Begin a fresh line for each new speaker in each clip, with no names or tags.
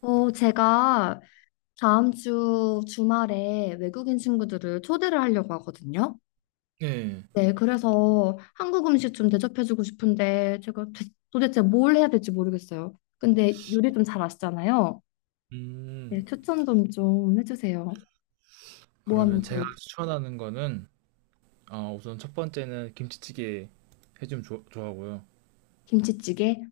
제가 다음 주 주말에 외국인 친구들을 초대를 하려고 하거든요.
네.
네, 그래서 한국 음식 좀 대접해주고 싶은데 도대체 뭘 해야 될지 모르겠어요. 근데 요리 좀 잘 아시잖아요. 네,
음.
추천 좀 해주세요. 뭐 하면
그러면 제가
좋을?
추천하는 거는 우선 첫 번째는 김치찌개 해주면 좋 좋아하고요.
김치찌개?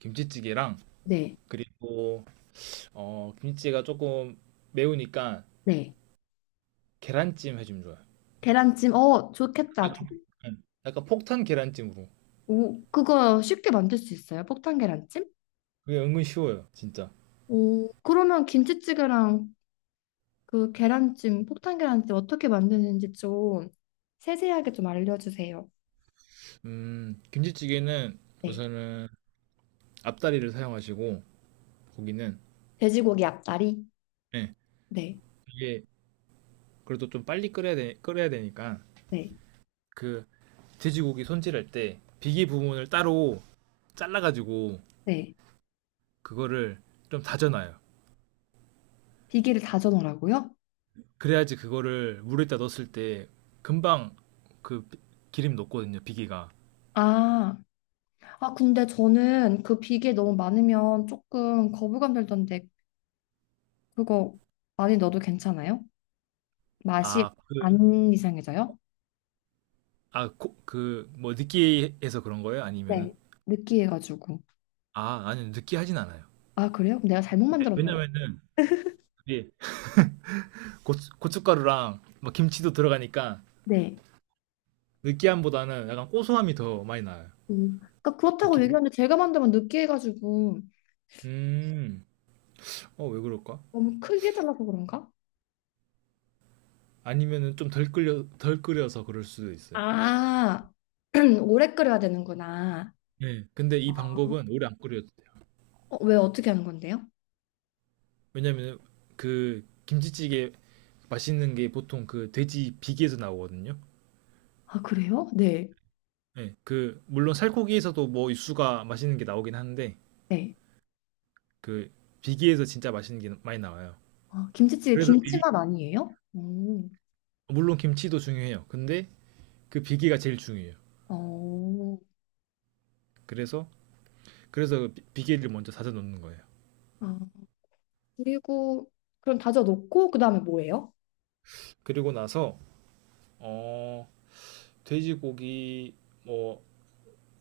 김치찌개랑
네,
그리고 김치찌개가 조금 매우니까
네.
계란찜 해주면 좋아요.
계란찜? 어, 좋겠다.
약간 약간 폭탄 계란찜으로.
오, 그거 쉽게 만들 수 있어요? 폭탄 계란찜?
그게 은근 쉬워요, 진짜.
오, 그러면 김치찌개랑 그 계란찜, 폭탄 계란찜 어떻게 만드는지 좀 세세하게 좀 알려주세요.
김치찌개는
네.
우선은 앞다리를 사용하시고 고기는
돼지고기 앞다리?
네,
네.
이게 그래도 좀 빨리 끓여야 되니까
네.
그 돼지고기 손질할 때 비계 부분을 따로 잘라가지고
네.
그거를 좀 다져놔요.
비계를 다져 넣으라고요?
그래야지 그거를 물에다 넣었을 때 금방 그 기름 녹거든요. 비계가.
아, 아, 근데 저는 그 비계 너무 많으면 조금 거부감 들던데 그거 많이 넣어도 괜찮아요? 맛이
아, 그,
안 이상해져요?
뭐, 느끼해서 그런 거예요? 아니면은?
네. 느끼해가지고.
아, 아니요. 느끼하진 않아요.
아, 그래요? 그럼 내가 잘못 만들었나 봐.
왜냐면은, 그게 고춧가루랑 막 김치도 들어가니까
네.
느끼함보다는 약간 고소함이 더 많이 나요.
음. 그러니까
그
그렇다고
기름.
얘기하는데 제가 만들면 느끼해가지고
음, 왜 그럴까?
너무 크게 달라고 그런가?
아니면은 좀 덜 끓여서 그럴 수도 있어요.
아, 오래 끓여야 되는구나.
네, 근데 이 방법은 오래 안 끓여도 돼요.
왜 어떻게 하는 건데요?
왜냐면 그 김치찌개 맛있는 게 보통 그 돼지 비계에서 나오거든요.
아, 그래요? 네.
네, 그 물론 살코기에서도 뭐 육수가 맛있는 게 나오긴 한데
네.
그 비계에서 진짜 맛있는 게 많이 나와요.
아, 김치찌개
그래서 비-
김치맛 아니에요? 오,
물론 김치도 중요해요. 근데 그 비계가 제일 중요해요.
어,
그래서 그래서 그 비계를 먼저 다져 놓는 거예요.
아, 그리고 그럼 다져 놓고 그다음에 뭐예요?
그리고 나서 어 돼지고기 뭐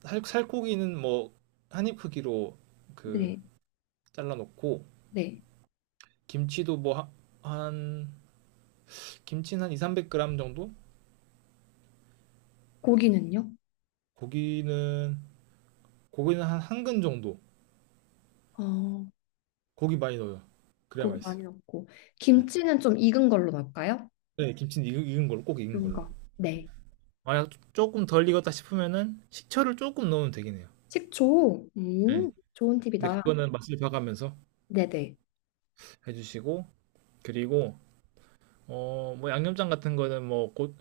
살코기는 뭐 한입 크기로 그
네,
잘라 놓고
네.
김치도 뭐 한 김치는 한 2, 300g 정도?
고기는요?
고기는 고기는 한 한 근 정도.
어,
고기 많이 넣어요. 그래야
고기 많이
맛있어요.
넣고 김치는 좀 익은 걸로 넣을까요?
네, 김치는 익은 걸로 꼭 익은
익은
걸로.
거 네.
만약 조금 덜 익었다 싶으면은 식초를 조금 넣으면 되긴 해요.
식초.
네.
좋은
근데
팁이다.
그거는 맛을 봐가면서
네네.
해주시고 그리고 뭐 양념장 같은 거는 뭐 곧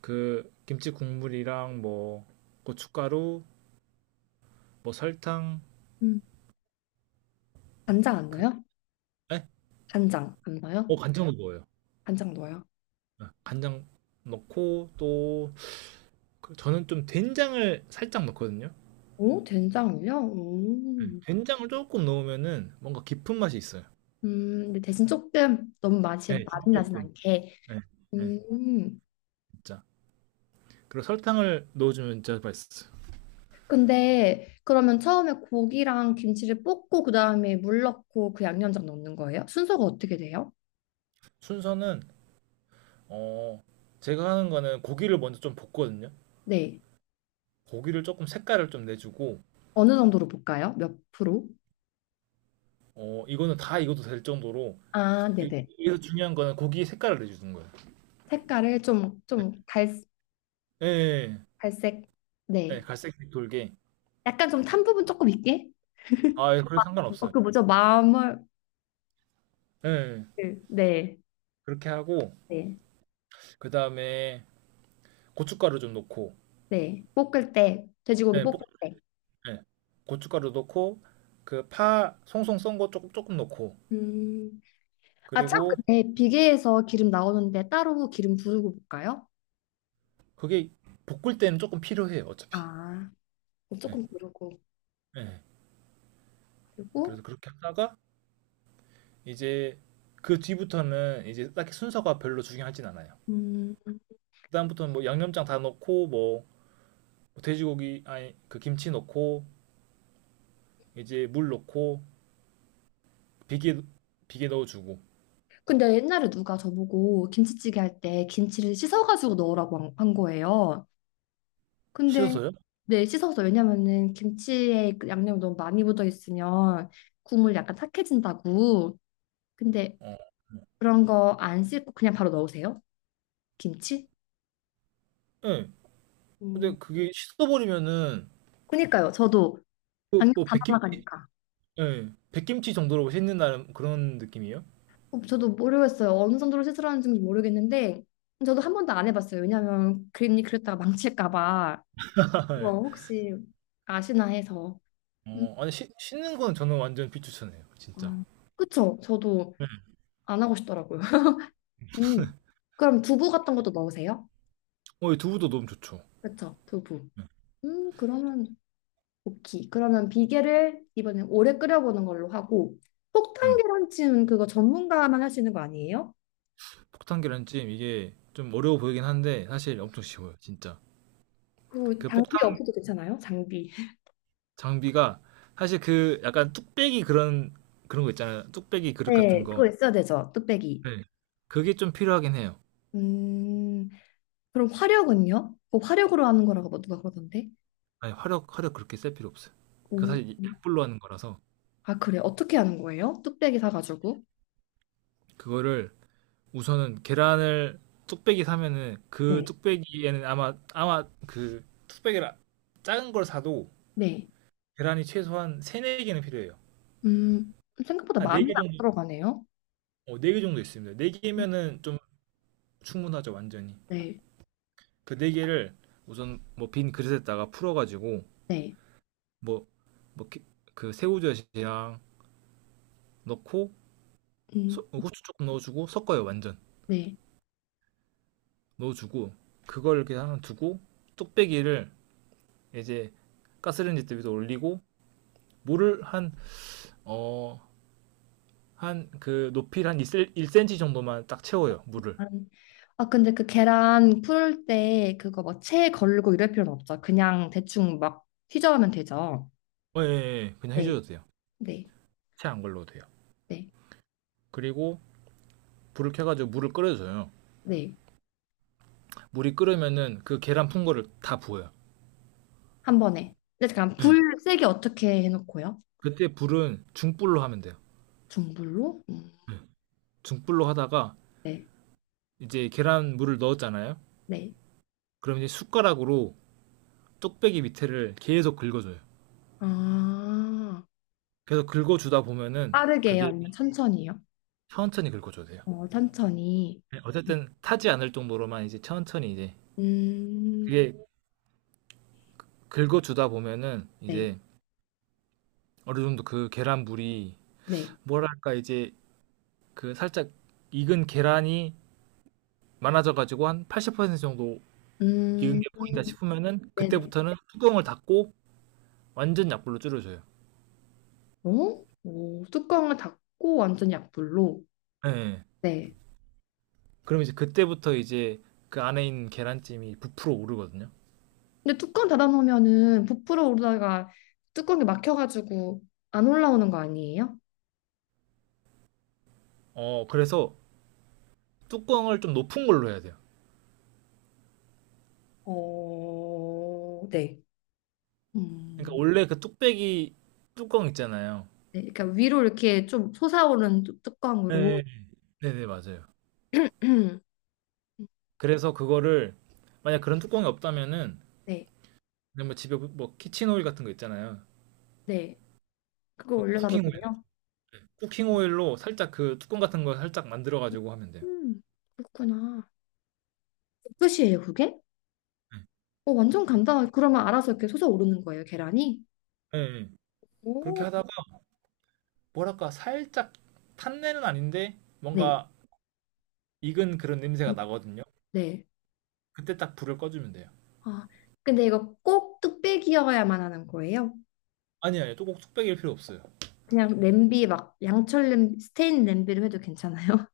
그 김치 국물이랑 뭐 고춧가루 뭐 설탕
음, 간장 안
그
넣어요?
에?
간장 안 넣어요?
간장도 넣어요.
간장 넣어요.
네, 간장 넣고 또 그 저는 좀 된장을 살짝 넣거든요.
오, 된장이요?
예.
음.
된장을 조금 넣으면은 뭔가 깊은 맛이 있어요.
근데 대신 조금 너무 맛이
예, 진짜
많이 나진
조금.
않게.
예, 예,
음.
진짜. 그리고 설탕을 넣어주면 진짜 맛있어요.
근데 그러면 처음에 고기랑 김치를 볶고 그다음에 물 넣고 그 양념장 넣는 거예요? 순서가 어떻게 돼요?
순서는 어 제가 하는 거는 고기를 먼저 좀 볶거든요.
네.
고기를 조금 색깔을 좀 내주고
어느 정도로 볶아요? 몇 프로?
이거는 다 익어도 될 정도로
아,
이-
네네.
여기서 중요한 거는 고기 색깔을 내주는 거예요.
색깔을 좀,
예, 예,
갈색.
예. 예,
네.
갈색색 돌게.
약간 좀 탄 부분 조금 있게?
아, 예, 그래
어,
상관없어요.
그 뭐죠? 마물.
예, 예.
네.
그렇게 하고
네.
그 다음에 고춧가루 좀 넣고
네. 볶을 때, 돼지고기
예,
볶을 때.
네. 고춧가루 넣고 그 파 송송 썬 거 조금 조금 넣고
음. 아, 참,
그리고
근데 비계에서 기름 나오는데 따로 기름 두르고 볶아요?
그게 볶을 때는 조금 필요해요 어차피.
아,
예
조금 두르고.
예.
그리고,
그래서 그렇게 하다가 이제 그 뒤부터는 이제 딱히 순서가 별로 중요하진 않아요.
음,
그다음부터는 뭐 양념장 다 넣고 뭐 돼지고기 아니 그 김치 넣고 이제 물 넣고 비계 비계 넣어주고.
근데 옛날에 누가 저보고 김치찌개 할 때 김치를 씻어가지고 넣으라고 한 거예요. 근데,
씻어서요?
네, 씻어서, 왜냐면은 김치에 그 양념이 너무 많이 묻어 있으면 국물 약간 탁해진다고. 근데
어.
그런 거 안 씻고 그냥 바로 넣으세요? 김치?
네. 근데
음,
그게 씻어버리면은
그니까요. 저도 양념
그뭐
다
백김
날아가니까.
예, 백김치 정도로 씻는다는 그런 느낌이에요?
어, 저도 모르겠어요. 어느 정도로 시술하는지 모르겠는데 저도 한 번도 안 해봤어요. 왜냐하면 괜히 그랬다가 망칠까 봐. 그래서 혹시 아시나 해서. 음.
아니 씻는 건 저는 완전 비추천해요, 진짜.
아, 그쵸? 저도 안 하고 싶더라고요. 음. 그럼 두부 같은 것도 넣으세요?
이 두부도 너무 좋죠.
그쵸? 두부.
네,
그러면 오케이. 그러면 비계를 이번엔 오래 끓여보는 걸로 하고 폭탄
네.
계란찜 그거 전문가만 할 수 있는 거 아니에요?
폭탄 계란찜 이게 좀 어려워 보이긴 한데 사실 엄청 쉬워요, 진짜.
그
그
장비
폭탄
없어도 괜찮아요? 장비.
장비가 사실 그 약간 뚝배기 그런 거 있잖아요, 뚝배기 그릇 같은
네,
거.
그거 있어야 되죠. 뚝배기.
네, 그게 좀 필요하긴 해요.
음. 그럼 화력은요? 그 화력으로 하는 거라고 뭐 누가 그러던데?
아니 화력 그렇게 쓸 필요 없어요. 그
오,
사실 약불로 하는 거라서
아, 그래. 어떻게 하는 거예요? 뚝배기 사가지고.
그거를 우선은 계란을 뚝배기 사면은 그
네.
뚝배기에는 아마 그 뚝배기를 작은 걸 사도
네.
계란이 최소한 3-4개는 필요해요.
음, 생각보다
한
많이
4개
안
정도,
들어가네요.
네 개 정도 있습니다.
음,
4개면은 좀 충분하죠, 완전히.
네.
그 4개를 우선 뭐 빈 그릇에다가 풀어가지고,
네.
뭐, 뭐, 그 새우젓이랑 넣고,
음,
후추 조금 넣어주고, 섞어요, 완전.
네.
넣어주고, 그걸 이렇게 하나 두고, 뚝배기를 이제 가스레인지 때 위에 올리고, 물을 어, 한 그 높이를 한 1cm 정도만 딱 채워요, 물을.
안- 아, 근데 그 계란 풀 때 그거 뭐 채 걸고 이럴 필요는 없죠. 그냥 대충 막 휘저으면 되죠.
예, 예, 예. 그냥
네.
해줘도 돼요.
네.
채 안 걸러도 돼요.
네.
그리고 불을 켜가지고 물을 끓여줘요.
네.
물이 끓으면은 그 계란 푼 거를 다 부어요.
한 번에. 근데 잠깐
네.
불 세게 어떻게 해놓고요?
그때 불은 중불로 하면 돼요.
중불로?
네. 중불로 하다가
네.
이제 계란 물을 넣었잖아요.
네.
그럼 이제 숟가락으로 쪽배기 밑에를 계속 긁어줘요.
아.
계속 긁어주다 보면은
빠르게요?
그게
아니면 천천히요?
천천히 긁어줘야 돼요.
어, 천천히.
네. 어쨌든 타지 않을 정도로만 이제 천천히 이제
음,
그게 긁어주다 보면은
네,
이제 어느 정도 그 계란 물이
네.
뭐랄까 이제 그 살짝 익은 계란이 많아져가지고 한 80% 정도 익은
음,
게 보인다
음,
싶으면은
네네.
그때부터는 뚜껑을 닫고 완전 약불로 줄여줘요.
어? 오, 뚜껑을 닫고 완전 약불로.
예.
네.
그럼 이제 그때부터 이제 그 안에 있는 계란찜이 부풀어 오르거든요.
근데 뚜껑 닫아놓으면은 부풀어 오르다가 뚜껑이 막혀가지고 안 올라오는 거 아니에요?
그래서 뚜껑을 좀 높은 걸로 해야 돼요.
어, 네.
그러니까
음,
원래 그 뚝배기 뚜껑 있잖아요.
네. 그러니까 위로 이렇게 좀 솟아오른 뚜껑으로.
네, 네네, 맞아요. 그래서 그거를 만약 그런 뚜껑이 없다면은
네,
그냥 뭐 집에 뭐 키친 오일 같은 거 있잖아요.
네. 그거
어,
올려놔도
쿠킹 오일,
돼요?
쿠킹 오일로 살짝 그 뚜껑 같은 거 살짝 만들어 가지고 하면 돼요.
음, 그렇구나. 끝이에요, 그게? 어, 완전 간단하게. 그러면 알아서 이렇게 솟아오르는 거예요, 계란이?
예, 예. 예. 그렇게
오,
하다가 뭐랄까 살짝 탄내는 아닌데
네.
뭔가 익은 그런 냄새가 나거든요.
네.
그때 딱 불을 꺼주면 돼요.
아, 근데 이거 꼭 뚝배기여야만 하는 거예요?
아니 아니 또꼭 뚝배기일 필요 없어요.
그냥 냄비 막 양철 냄비, 스테인 냄비로 해도 괜찮아요?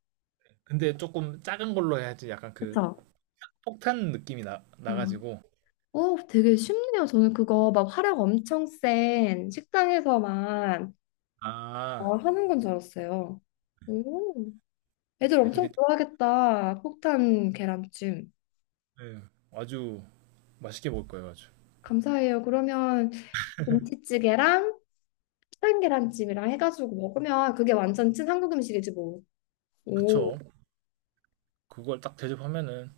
근데 조금 작은 걸로 해야지 약간 그
그쵸?
폭탄 느낌이
아,
나가지고.
어, 되게 쉽네요. 저는 그거 막 화력 엄청 센 식당에서만
아
어, 하는 건 줄 알았어요. 오, 애들
근데
엄청
그게
좋아하겠다. 폭탄 계란찜.
예, 아주 맛있게 먹을 거예요 아주.
감사해요. 그러면 김치찌개랑 산 계란찜이랑 해가지고 먹으면 그게 완전 찐 한국 음식이지 뭐. 오,
그쵸? 그걸 딱 대접하면은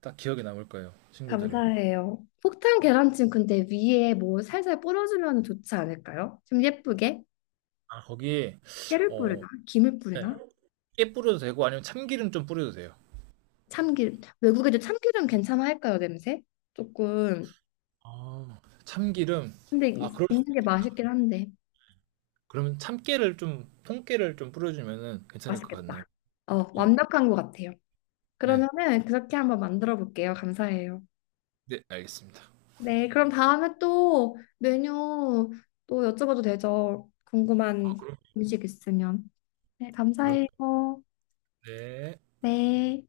딱 기억에 남을 거예요 친구들이.
감사해요. 폭탄 계란찜 근데 위에 뭐 살살 뿌려주면 좋지 않을까요? 좀 예쁘게?
거기에
깨를 뿌리나?
어
김을
네,
뿌리나?
깨 뿌려도 되고 아니면 참기름 좀 뿌려도 돼요.
참기름. 외국에도 참기름 괜찮아 할까요, 냄새? 조금.
참기름.
근데
아 그럴
있는
수도
게
있겠다.
맛있긴 한데.
그러면 참깨를 좀 통깨를 좀 뿌려주면은 괜찮을 것
맛있겠다.
같네요.
어,
네.
완벽한 것 같아요.
네.
그러면은 그렇게 한번 만들어 볼게요. 감사해요.
네, 알겠습니다.
네, 그럼 다음에 또 메뉴 또 여쭤봐도 되죠?
아,
궁금한
그럼
음식 있으면. 네,
그럼
감사해요.
네.
네.